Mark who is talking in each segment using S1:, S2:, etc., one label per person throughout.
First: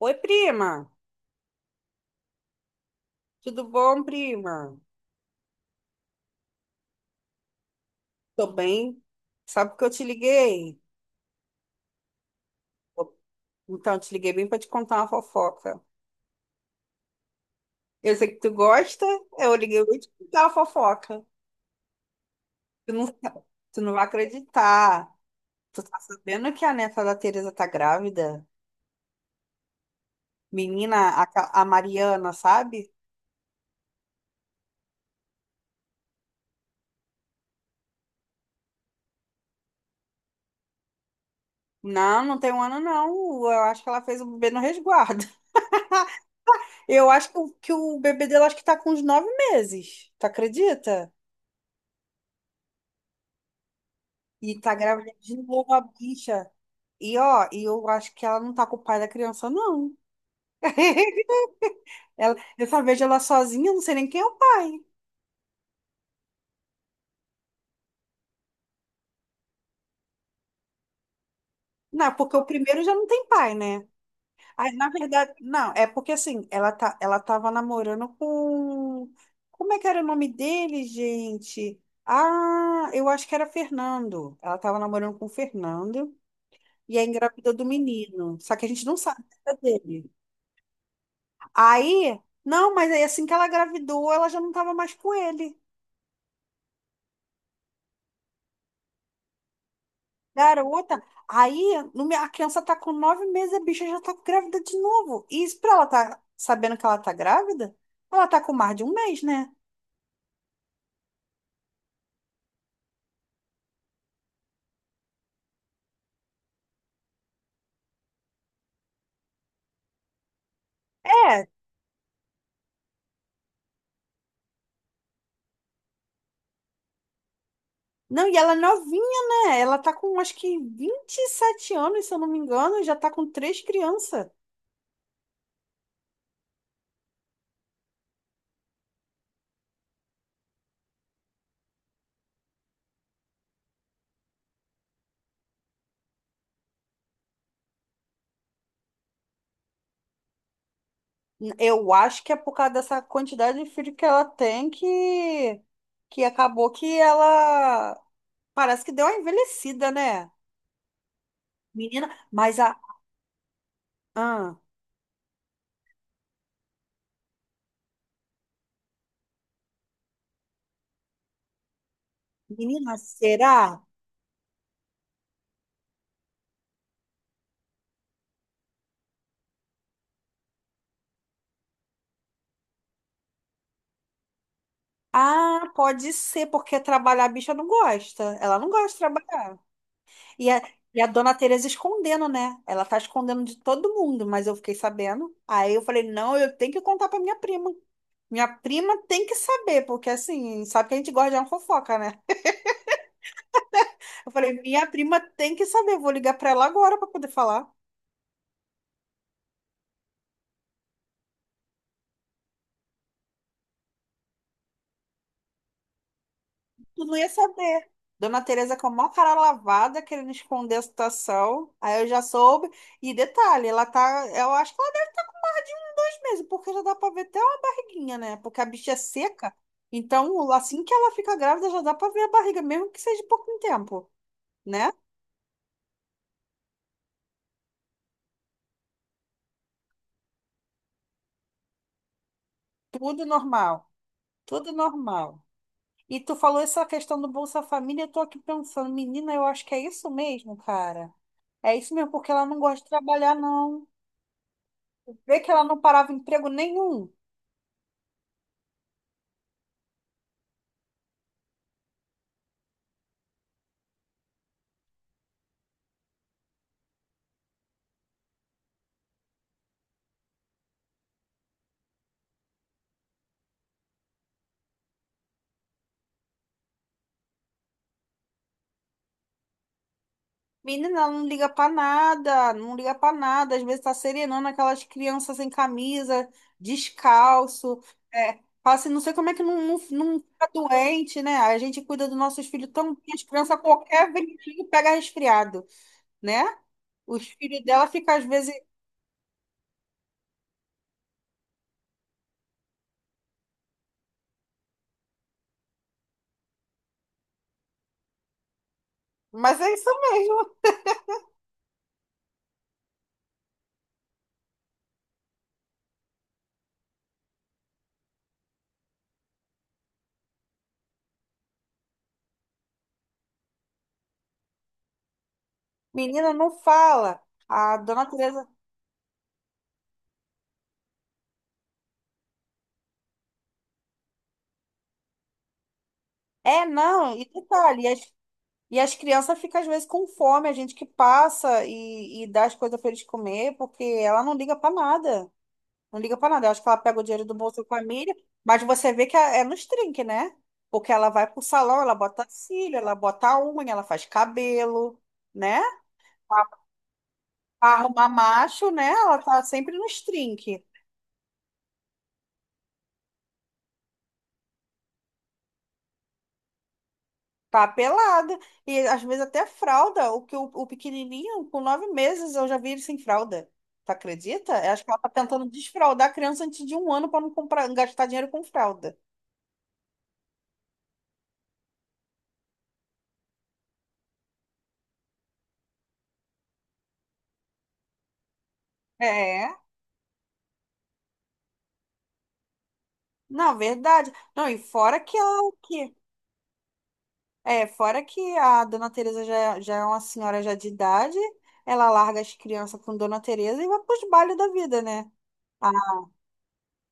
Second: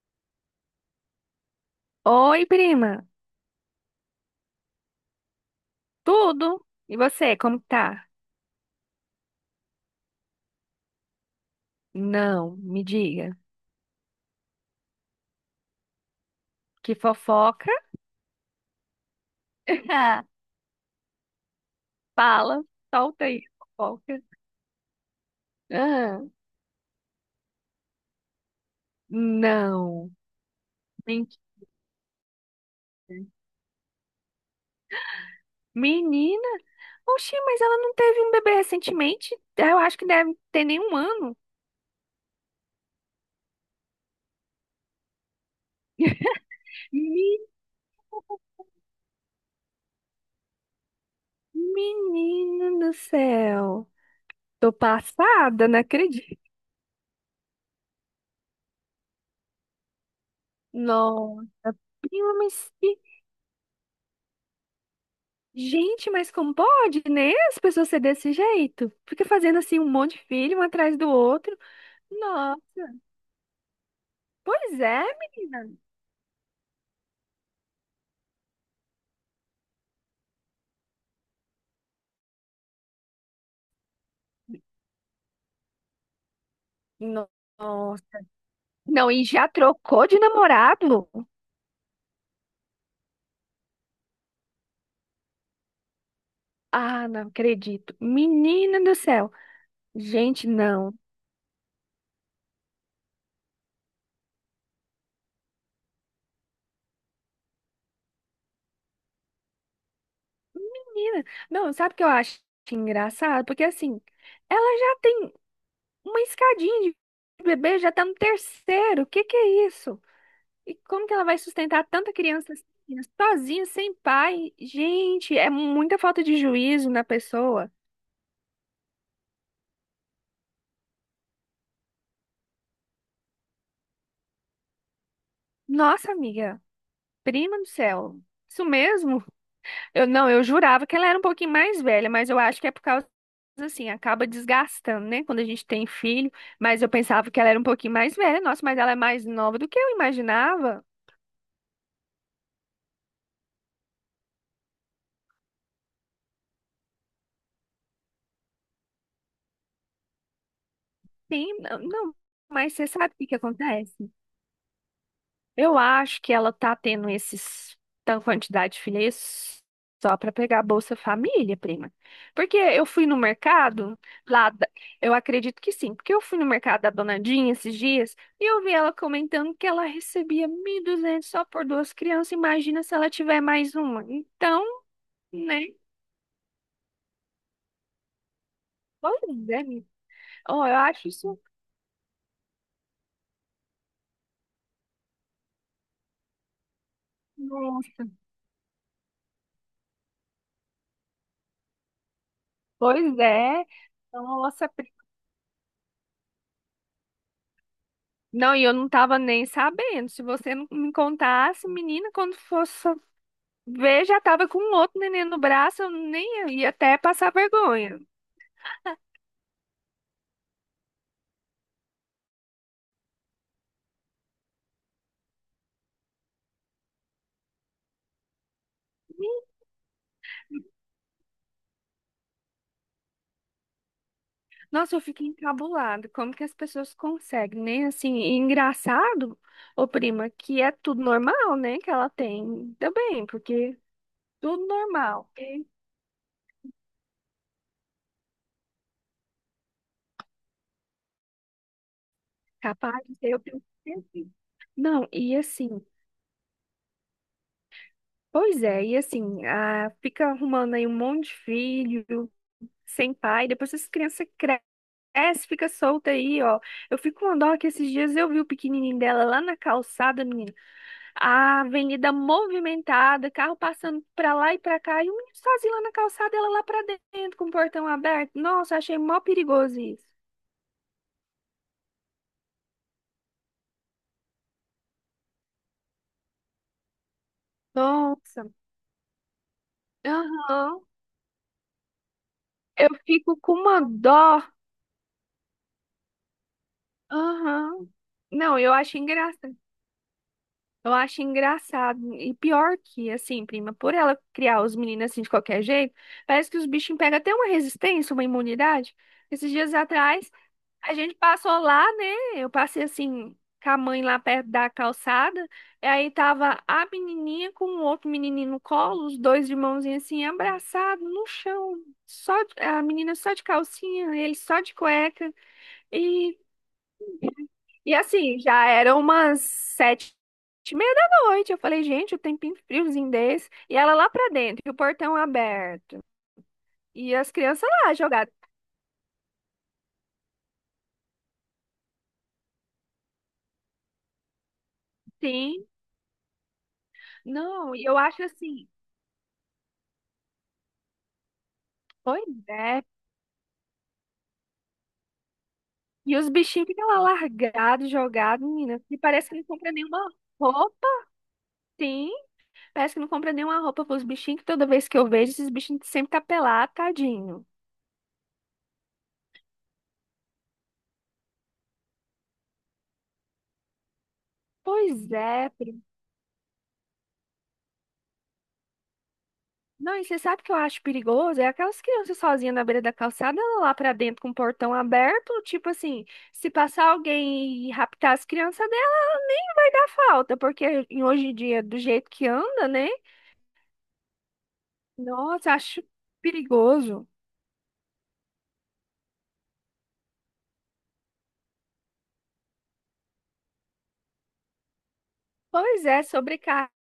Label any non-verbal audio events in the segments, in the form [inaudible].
S1: Oi, prima.
S2: Oi, prima.
S1: Tudo bom, prima?
S2: Tudo? E você, como que tá?
S1: Tô bem. Sabe que eu te liguei?
S2: Não, me diga.
S1: Então, eu te liguei bem para te contar uma fofoca.
S2: Que fofoca?
S1: Eu sei que tu gosta, eu liguei
S2: [laughs]
S1: bem pra te
S2: Ah,
S1: contar uma fofoca.
S2: fala,
S1: Tu não,
S2: solta
S1: sa-
S2: aí,
S1: Tu não vai
S2: fofoca.
S1: acreditar. Tu tá
S2: Ah,
S1: sabendo que a neta da Tereza tá grávida?
S2: não,
S1: Menina,
S2: mentira.
S1: a Mariana, sabe?
S2: Menina, oxi, mas ela não teve um bebê recentemente? Eu acho que deve ter nem um ano.
S1: Não, não tem um ano, não. Eu acho que ela fez o bebê no resguardo. [laughs]
S2: [laughs]
S1: Eu acho que
S2: Me-
S1: o, que o bebê dela acho que tá com uns 9 meses. Tu acredita?
S2: Menina do céu.
S1: E
S2: Tô
S1: tá grávida de
S2: passada,
S1: novo
S2: não
S1: a
S2: acredito.
S1: bicha. E ó, e eu acho que ela não tá com o pai da criança, não.
S2: Não.
S1: [laughs]
S2: Prima,
S1: Ela, eu
S2: mas
S1: só vejo ela sozinha, eu não sei nem quem é o pai.
S2: gente, mas como pode, né? As pessoas ser desse jeito. Fica fazendo assim um monte de filho, um atrás do outro.
S1: Não, porque o
S2: Nossa.
S1: primeiro já não tem pai, né? Aí,
S2: Pois
S1: na
S2: é,
S1: verdade,
S2: menina.
S1: não, é porque assim, ela tava namorando com. Como é que era o nome dele, gente? Ah, eu acho que era Fernando. Ela tava namorando com o Fernando e aí
S2: No-
S1: engravidou do
S2: Nossa.
S1: menino. Só que a gente não
S2: Não,
S1: sabe
S2: e já
S1: a vida
S2: trocou
S1: dele.
S2: de namorado?
S1: Aí, não, mas aí assim que ela engravidou, ela já não tava mais com ele.
S2: Ah, não acredito. Menina do céu. Gente, não.
S1: Garota, aí no me- a criança tá com 9 meses, a bicha já tá grávida de novo. E isso pra ela tá sabendo que ela tá grávida? Ela tá com mais de um mês, né?
S2: Menina. Não, sabe o que eu acho engraçado? Porque assim, ela já tem uma escadinha de bebê, já tá no terceiro. O que que é isso? E como que ela vai
S1: É.
S2: sustentar tanta criança assim, sozinha, sem pai? Gente, é muita falta de juízo na pessoa.
S1: Não, e ela é novinha, né? Ela tá com acho que 27 anos, se eu não me engano, e já tá com 3 crianças.
S2: Nossa, amiga, prima do céu. Isso mesmo? Eu não, eu jurava que ela era um pouquinho mais velha, mas eu acho que é por causa assim, acaba desgastando, né, quando a gente tem filho, mas eu pensava que ela era um pouquinho mais velha. Nossa, mas ela é mais nova do que eu imaginava.
S1: Eu acho que é por causa dessa quantidade de filho que ela tem que acabou que ela parece que deu uma envelhecida, né?
S2: Sim, não,
S1: Menina,
S2: não,
S1: mas
S2: mas
S1: a.
S2: você sabe o que que acontece?
S1: Ah,
S2: Eu acho que ela tá tendo esses tanta quantidade de filhas só para pegar a Bolsa Família, prima. Porque eu
S1: menina,
S2: fui no
S1: será?
S2: mercado lá, eu acredito que sim, porque eu fui no mercado da Dona Dinha esses dias e eu vi ela comentando que ela recebia 1.200 só por duas crianças. Imagina se ela tiver mais uma. Então,
S1: Ah,
S2: né?
S1: pode ser, porque trabalhar a bicha não gosta. Ela não gosta de
S2: Pois é,
S1: trabalhar.
S2: menina.
S1: E a,
S2: Oh, eu
S1: e a
S2: acho
S1: dona
S2: isso.
S1: Tereza escondendo, né? Ela tá escondendo de todo mundo, mas eu fiquei sabendo. Aí eu falei, não, eu tenho que contar pra minha prima.
S2: Nossa.
S1: Minha prima tem que saber, porque assim, sabe que a gente gosta de uma fofoca, né?
S2: Pois é.
S1: Eu falei,
S2: Nossa,
S1: minha prima tem que saber, vou ligar pra ela agora pra poder falar.
S2: não, e eu não tava nem sabendo. Se você não me contasse, menina, quando fosse ver, já tava com um outro neném no braço, eu nem ia até
S1: Tu não ia
S2: passar
S1: saber.
S2: vergonha.
S1: Dona Teresa com a maior cara lavada, querendo esconder a situação. Aí eu já soube. E detalhe, ela tá. Eu acho que ela dá de um, 2 meses, porque já dá pra ver até uma barriguinha, né? Porque a bicha é seca. Então, assim que ela fica grávida, já dá pra ver a barriga, mesmo que seja pouco tempo, né?
S2: Nossa, eu fiquei encabulada. Como que as pessoas conseguem, né? Assim, e engraçado, ô prima, que é tudo normal, né? Que ela tem. Ainda
S1: Tudo
S2: bem, porque
S1: normal.
S2: tudo
S1: Tudo
S2: normal,
S1: normal.
S2: porque
S1: E tu falou essa questão do Bolsa Família, eu tô aqui pensando, menina, eu acho que é isso mesmo, cara. É isso mesmo, porque ela não gosta de
S2: capaz de ser,
S1: trabalhar,
S2: eu tenho
S1: não.
S2: certeza. Não, e
S1: Vê que ela não
S2: assim,
S1: parava emprego nenhum.
S2: pois é, e assim, ah, fica arrumando aí um monte de filho sem pai, depois essa criança cresce, fica solta aí, ó. Eu fico com uma dó que esses dias eu vi o pequenininho dela lá na calçada, menina. A avenida movimentada, carro passando pra lá e pra cá, e o menino sozinho lá na calçada, ela lá pra dentro, com o portão aberto. Nossa, achei mó perigoso isso.
S1: Menina, ela não liga pra nada, não liga pra nada. Às vezes tá serenando aquelas crianças sem camisa, descalço. É,
S2: Nossa.
S1: fala assim, não sei como é que não, não, não fica
S2: Aham.
S1: doente, né? A gente cuida dos nossos filhos
S2: Eu
S1: tão bem, as
S2: fico com
S1: crianças,
S2: uma
S1: qualquer
S2: dó.
S1: ventinho pega resfriado, né? Os filhos dela
S2: Aham.
S1: ficam às vezes.
S2: Não, eu acho engraçado. Eu acho engraçado. E pior que, assim, prima, por ela criar os meninos assim de qualquer jeito, parece que os bichinhos pegam até uma resistência, uma imunidade. Esses
S1: Mas é
S2: dias
S1: isso
S2: atrás,
S1: mesmo.
S2: a gente passou lá, né? Eu passei assim, com a mãe lá perto da calçada. E aí tava a menininha com o outro menininho no colo, os dois de mãozinha assim, abraçados no chão. Só, a menina só de calcinha, ele só de cueca.
S1: Menina,
S2: E
S1: não fala. A
S2: e
S1: dona
S2: assim,
S1: Teresa.
S2: já eram umas sete e meia da noite. Eu falei, gente, o tempinho friozinho desse. E ela lá pra dentro, e o portão aberto.
S1: É,
S2: E
S1: não, e
S2: as crianças
S1: detalhe,
S2: lá
S1: as
S2: jogadas.
S1: E as crianças ficam, às vezes, com fome, a gente que passa e dá as coisas para eles comer, porque ela não liga para nada.
S2: Sim,
S1: Não liga para nada. Eu acho que ela pega o dinheiro do Bolsa
S2: não, e eu
S1: Família,
S2: acho
S1: mas
S2: assim,
S1: você vê que é nos trinques, né? Porque ela vai pro salão, ela
S2: pois
S1: bota cílio,
S2: é.
S1: ela bota unha, ela faz cabelo, né?
S2: E os bichinhos ficam lá largados,
S1: Arruma
S2: jogados,
S1: macho,
S2: menina.
S1: né?
S2: E
S1: Ela
S2: parece que
S1: tá
S2: não compra
S1: sempre nos
S2: nenhuma
S1: trinques.
S2: roupa. Sim, parece que não compra nenhuma roupa pros bichinhos, que toda vez que eu vejo, esses bichinhos sempre tá pelado, tadinho.
S1: Papelada. E às vezes até fralda. O pequenininho, com 9 meses, eu já vi ele sem fralda. Tu acredita? Eu acho que ela tá
S2: Pois
S1: tentando
S2: é,
S1: desfraldar a criança antes de um ano para não comprar, gastar dinheiro com fralda.
S2: não, e você sabe o que eu acho perigoso? É aquelas crianças sozinhas na beira da calçada, lá pra dentro com o portão aberto, tipo assim, se passar alguém e raptar as crianças dela, nem
S1: É.
S2: vai dar falta, porque hoje em dia, do jeito que anda, né?
S1: Não, verdade. Não, e fora que ela
S2: Nossa, acho
S1: que
S2: perigoso.
S1: é, fora que a Dona Teresa já, já é uma senhora já de idade, ela larga as crianças com Dona Teresa e vai pros bailes da vida, né?
S2: Pois é, sobrecarrega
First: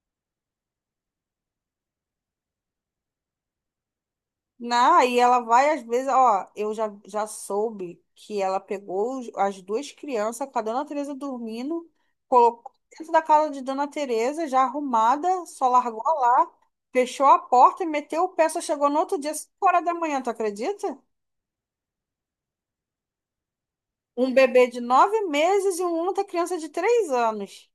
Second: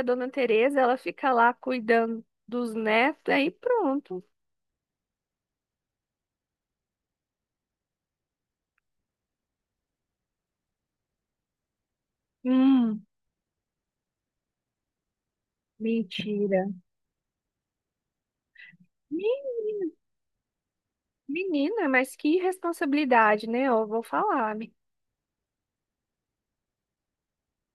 S2: a dona Tereza, ela fica lá cuidando dos netos, aí pronto.
S1: Não, aí ela vai, às vezes, ó, eu já soube que ela pegou as duas crianças com a Dona Teresa dormindo, colocou
S2: Hum,
S1: dentro da casa de Dona Teresa, já arrumada, só largou lá,
S2: mentira.
S1: fechou a porta e meteu o pé, só chegou no outro
S2: Me-
S1: dia, 5 horas da manhã, tu acredita?
S2: Menina, mas que responsabilidade, né? Eu vou
S1: Um
S2: falar.
S1: bebê de 9 meses e uma outra criança de 3 anos.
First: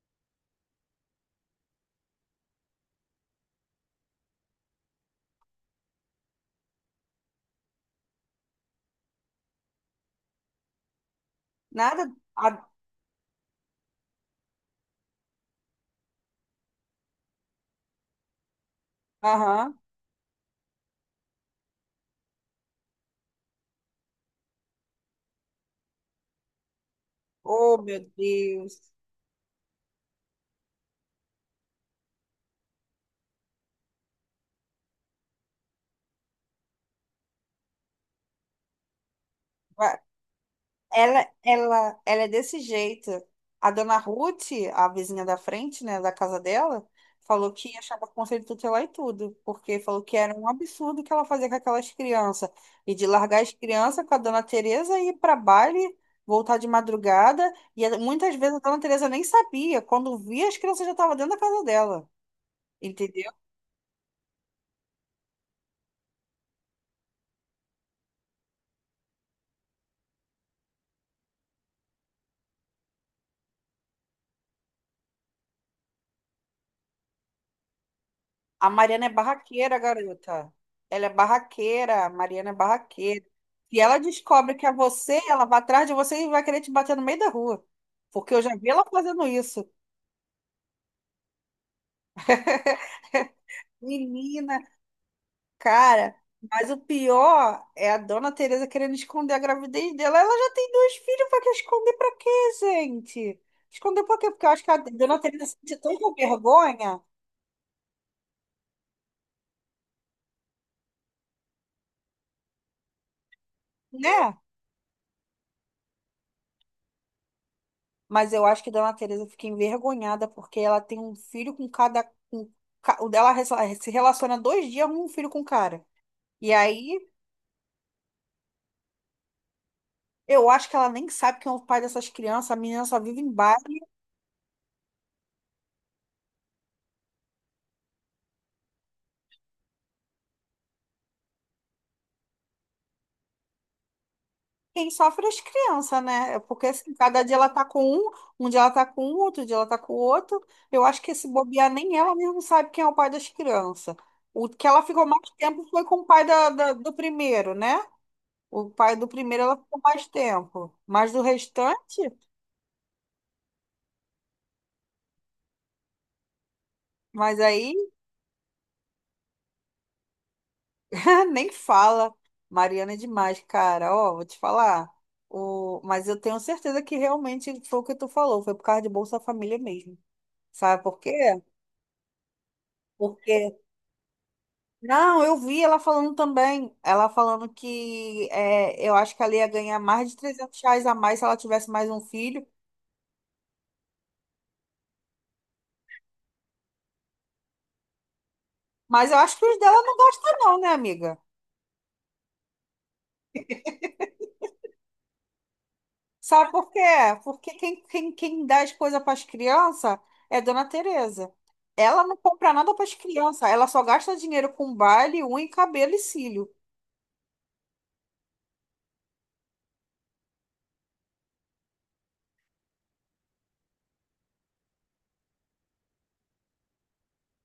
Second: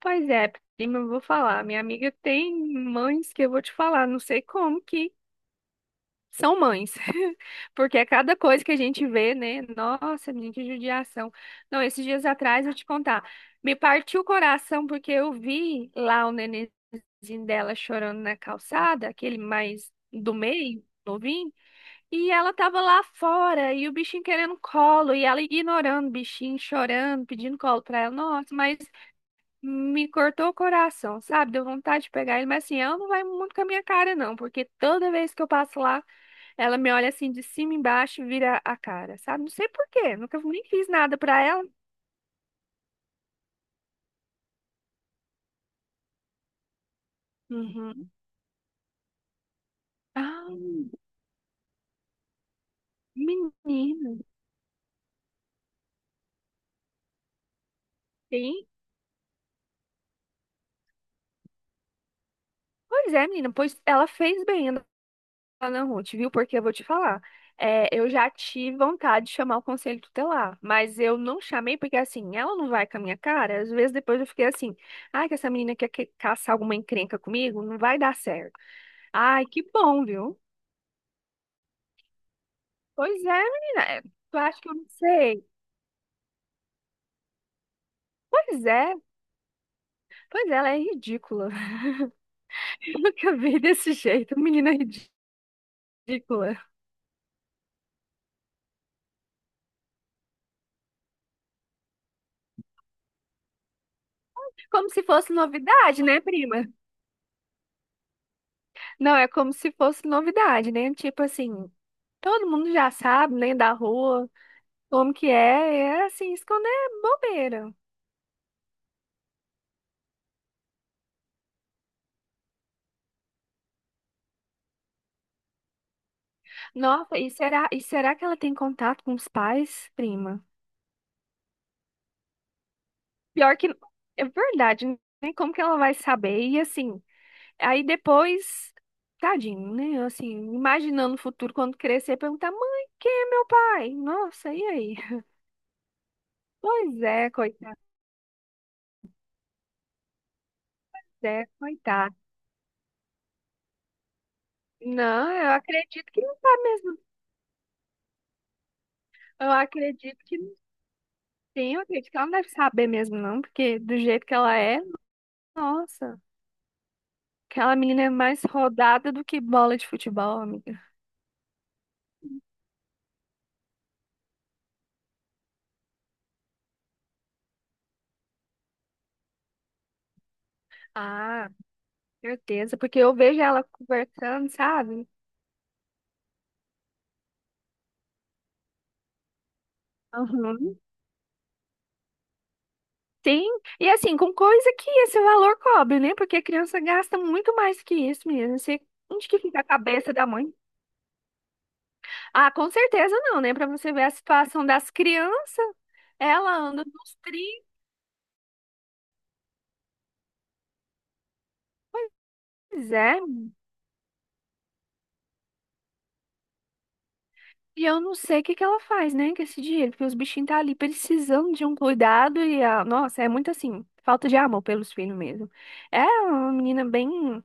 S2: Pois é, prima, eu vou falar. Minha amiga tem mães que eu vou te falar, não sei como que são mães. [laughs] Porque é cada coisa que a gente vê, né? Nossa, menina, que judiação. Não, esses
S1: Nada.
S2: dias atrás,
S1: A-
S2: eu te contar, me partiu o coração porque eu vi lá o nenenzinho dela chorando na calçada, aquele
S1: Aham.
S2: mais do meio, novinho, e ela tava lá fora, e o bichinho querendo colo, e ela ignorando o bichinho, chorando, pedindo
S1: Oh,
S2: colo pra
S1: meu
S2: ela. Nossa, mas
S1: Deus.
S2: me cortou o coração, sabe? Deu vontade de pegar ele, mas assim, ela não vai muito com a minha cara, não, porque toda vez que eu passo lá, ela me olha assim de cima e embaixo e vira a cara, sabe? Não sei por quê, nunca nem fiz nada
S1: Ela,
S2: pra ela.
S1: ela, ela é desse jeito. A dona Ruth, a vizinha da frente, né, da casa dela, falou que achava
S2: Uhum.
S1: conselho tutelar e tudo, porque falou que era um
S2: Ah,
S1: absurdo o que ela fazia com aquelas crianças. E de largar as crianças
S2: menina,
S1: com a dona Tereza e ir para baile, voltar de madrugada. Muitas vezes a
S2: sim.
S1: dona Tereza nem sabia. Quando via, as crianças já estavam dentro da casa dela.
S2: Pois é,
S1: Entendeu?
S2: menina, pois ela fez bem. Ah, não, Ruth, viu? Porque eu vou te falar. É, eu já tive vontade de chamar o conselho tutelar, mas eu não chamei porque, assim, ela não vai com a minha cara. Às vezes depois eu fiquei assim, ai, que essa menina quer que- caçar alguma encrenca comigo, não vai dar certo.
S1: A Mariana é
S2: Ai, que
S1: barraqueira,
S2: bom, viu?
S1: garota. Ela é barraqueira, a Mariana é
S2: Pois
S1: barraqueira.
S2: é,
S1: Se
S2: menina,
S1: ela
S2: é, tu
S1: descobre
S2: acha
S1: que
S2: que
S1: é
S2: eu não
S1: você, ela
S2: sei?
S1: vai atrás de você e vai querer te bater no meio da rua. Porque eu já
S2: Pois
S1: vi ela
S2: é,
S1: fazendo isso.
S2: pois é, ela é ridícula. [laughs] Eu nunca vi desse jeito,
S1: Menina,
S2: menina
S1: cara.
S2: ridícula.
S1: Mas o pior é a dona Tereza querendo esconder a gravidez dela. Ela já tem dois filhos, pra que esconder pra quê, gente? Esconder por quê? Porque eu acho que a
S2: Como se
S1: dona
S2: fosse
S1: Tereza sente
S2: novidade,
S1: tanta
S2: né, prima?
S1: vergonha,
S2: Não, é como se fosse novidade, né? Tipo assim, todo mundo já sabe, né, da rua,
S1: né?
S2: como que é, é assim, esconder bobeira.
S1: Mas eu acho que Dona Teresa fica envergonhada porque ela tem um filho com cada. Com, o dela se relaciona 2 dias com um filho com um cara. E aí
S2: Nossa, e será que ela tem contato com os pais, prima?
S1: eu acho que ela nem sabe quem é o pai dessas crianças. A menina só vive em bar.
S2: Pior que é verdade, né? Como que ela vai saber? E assim, aí depois, tadinho, né? Assim, imaginando o futuro quando crescer, perguntar: "Mãe, quem é meu pai?" Nossa, e
S1: E quem
S2: aí?
S1: sofre é as crianças, né? É Porque assim,
S2: Pois
S1: cada
S2: é,
S1: dia ela tá
S2: coitado,
S1: com um, um dia ela tá com um, outro dia ela tá com o outro. Eu acho que esse
S2: é,
S1: bobear nem ela
S2: coitado.
S1: mesma sabe quem é o pai das crianças. O que ela ficou mais
S2: Não, eu
S1: tempo foi com o
S2: acredito que
S1: pai
S2: não tá
S1: do
S2: mesmo.
S1: primeiro, né? O pai do primeiro
S2: Eu
S1: ela ficou mais
S2: acredito que não
S1: tempo. Mas do
S2: tem, eu
S1: restante.
S2: acredito que ela não deve saber mesmo, não, porque do jeito que ela é, nossa,
S1: Mas aí
S2: aquela menina é mais rodada do que bola de futebol, amiga.
S1: [laughs] nem fala. Mariana é demais, cara. Ó, vou te falar. O... Mas eu tenho certeza que realmente foi o que tu falou, foi por causa de Bolsa Família mesmo. Sabe por quê?
S2: Ah, certeza, porque eu vejo
S1: Porque.
S2: ela conversando, sabe?
S1: Não, eu vi ela falando também. Ela falando que é, eu acho que ela ia ganhar mais de 300
S2: Uhum.
S1: reais a mais se ela tivesse mais um filho.
S2: Sim, e assim, com coisa que esse valor cobre, né? Porque a criança gasta muito mais que isso mesmo. Você-
S1: Mas eu
S2: Onde
S1: acho
S2: que
S1: que os
S2: fica a
S1: dela não
S2: cabeça da
S1: gostam,
S2: mãe?
S1: não, né, amiga?
S2: Ah, com certeza não, né? Pra você ver a situação das crianças,
S1: Sabe
S2: ela
S1: por quê?
S2: anda nos
S1: Porque
S2: 30.
S1: quem dá as coisas para as crianças é Dona Tereza. Ela não compra nada para as
S2: Pois é.
S1: crianças, ela só gasta dinheiro com baile, unha, cabelo e cílio.
S2: E eu não sei o que que ela faz, né, com esse dinheiro, porque os bichinhos tá ali precisando de um cuidado e a... Nossa, é muito assim, falta de amor pelos filhos mesmo. É uma menina bem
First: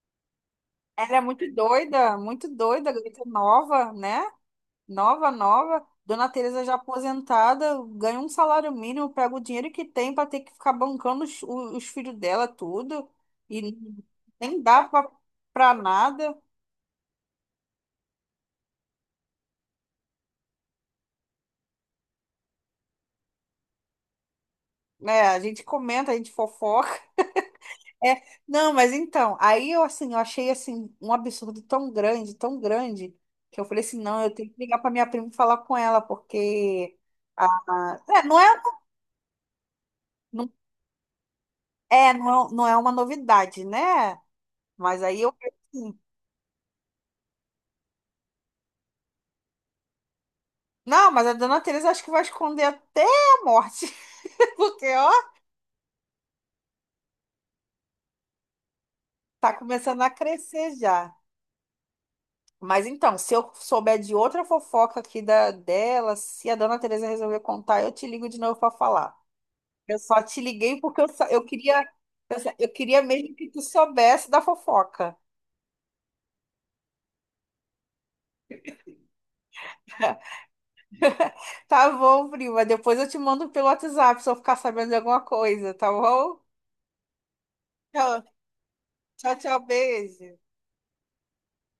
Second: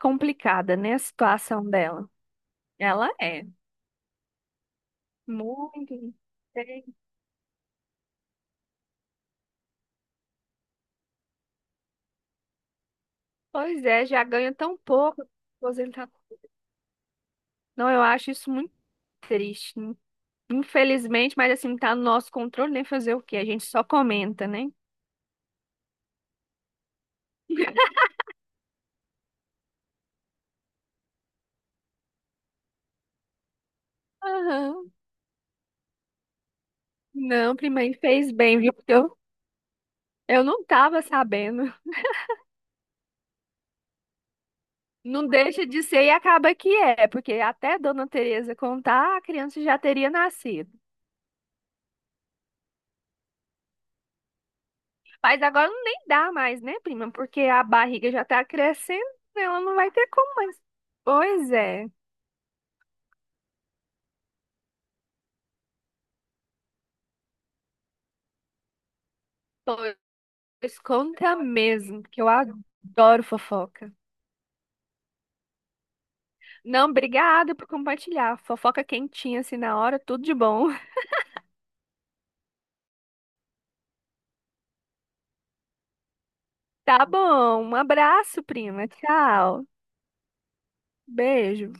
S2: complicada, né, a
S1: Ela é
S2: situação dela.
S1: muito doida,
S2: Ela
S1: garota
S2: é
S1: nova, né? Nova, nova.
S2: muito.
S1: Dona Tereza já
S2: Bem.
S1: aposentada, ganha um salário mínimo, pega o dinheiro que tem para ter que ficar bancando os, os filhos dela, tudo. E
S2: Pois é, já ganha
S1: nem
S2: tão
S1: dá
S2: pouco
S1: para
S2: aposentado.
S1: nada.
S2: Não, eu acho isso muito triste. Infelizmente, mas assim, não tá no nosso controle nem fazer o quê? A gente só comenta, né?
S1: Né, a gente comenta, a gente fofoca.
S2: [laughs]
S1: É, não, mas então, aí eu assim, eu achei assim um absurdo tão grande, que eu falei assim, não, eu tenho que ligar para
S2: Aham.
S1: minha prima e falar com ela, porque
S2: Não, prima,
S1: é,
S2: fez
S1: não
S2: bem,
S1: é,
S2: viu? Porque eu
S1: não,
S2: não tava sabendo.
S1: é, não, não é uma novidade, né? Mas aí
S2: Não
S1: eu falei
S2: deixa de
S1: assim,
S2: ser e acaba que é, porque até Dona Teresa contar, a criança já teria nascido.
S1: não, mas a dona Teresa acho que vai esconder até a morte, [laughs] porque ó,
S2: Mas agora nem dá mais, né, prima? Porque a barriga já tá crescendo,
S1: tá
S2: ela não vai
S1: começando
S2: ter
S1: a
S2: como mais.
S1: crescer já.
S2: Pois é.
S1: Mas então, se eu souber de outra fofoca aqui da dela, se a dona Teresa resolver contar, eu te ligo de novo para falar. Eu só te liguei
S2: Pois
S1: porque
S2: conta mesmo, que eu
S1: eu queria
S2: adoro
S1: mesmo que tu
S2: fofoca.
S1: soubesse da fofoca.
S2: Não, obrigada por compartilhar. Fofoca quentinha assim na hora, tudo de
S1: [laughs]
S2: bom. [laughs]
S1: Tá bom, prima. Depois eu te mando pelo WhatsApp se eu ficar sabendo de alguma coisa, tá bom?
S2: Tá bom, um
S1: Tchau,
S2: abraço, prima.
S1: tchau, tchau,
S2: Tchau.
S1: beijo.
S2: Beijo.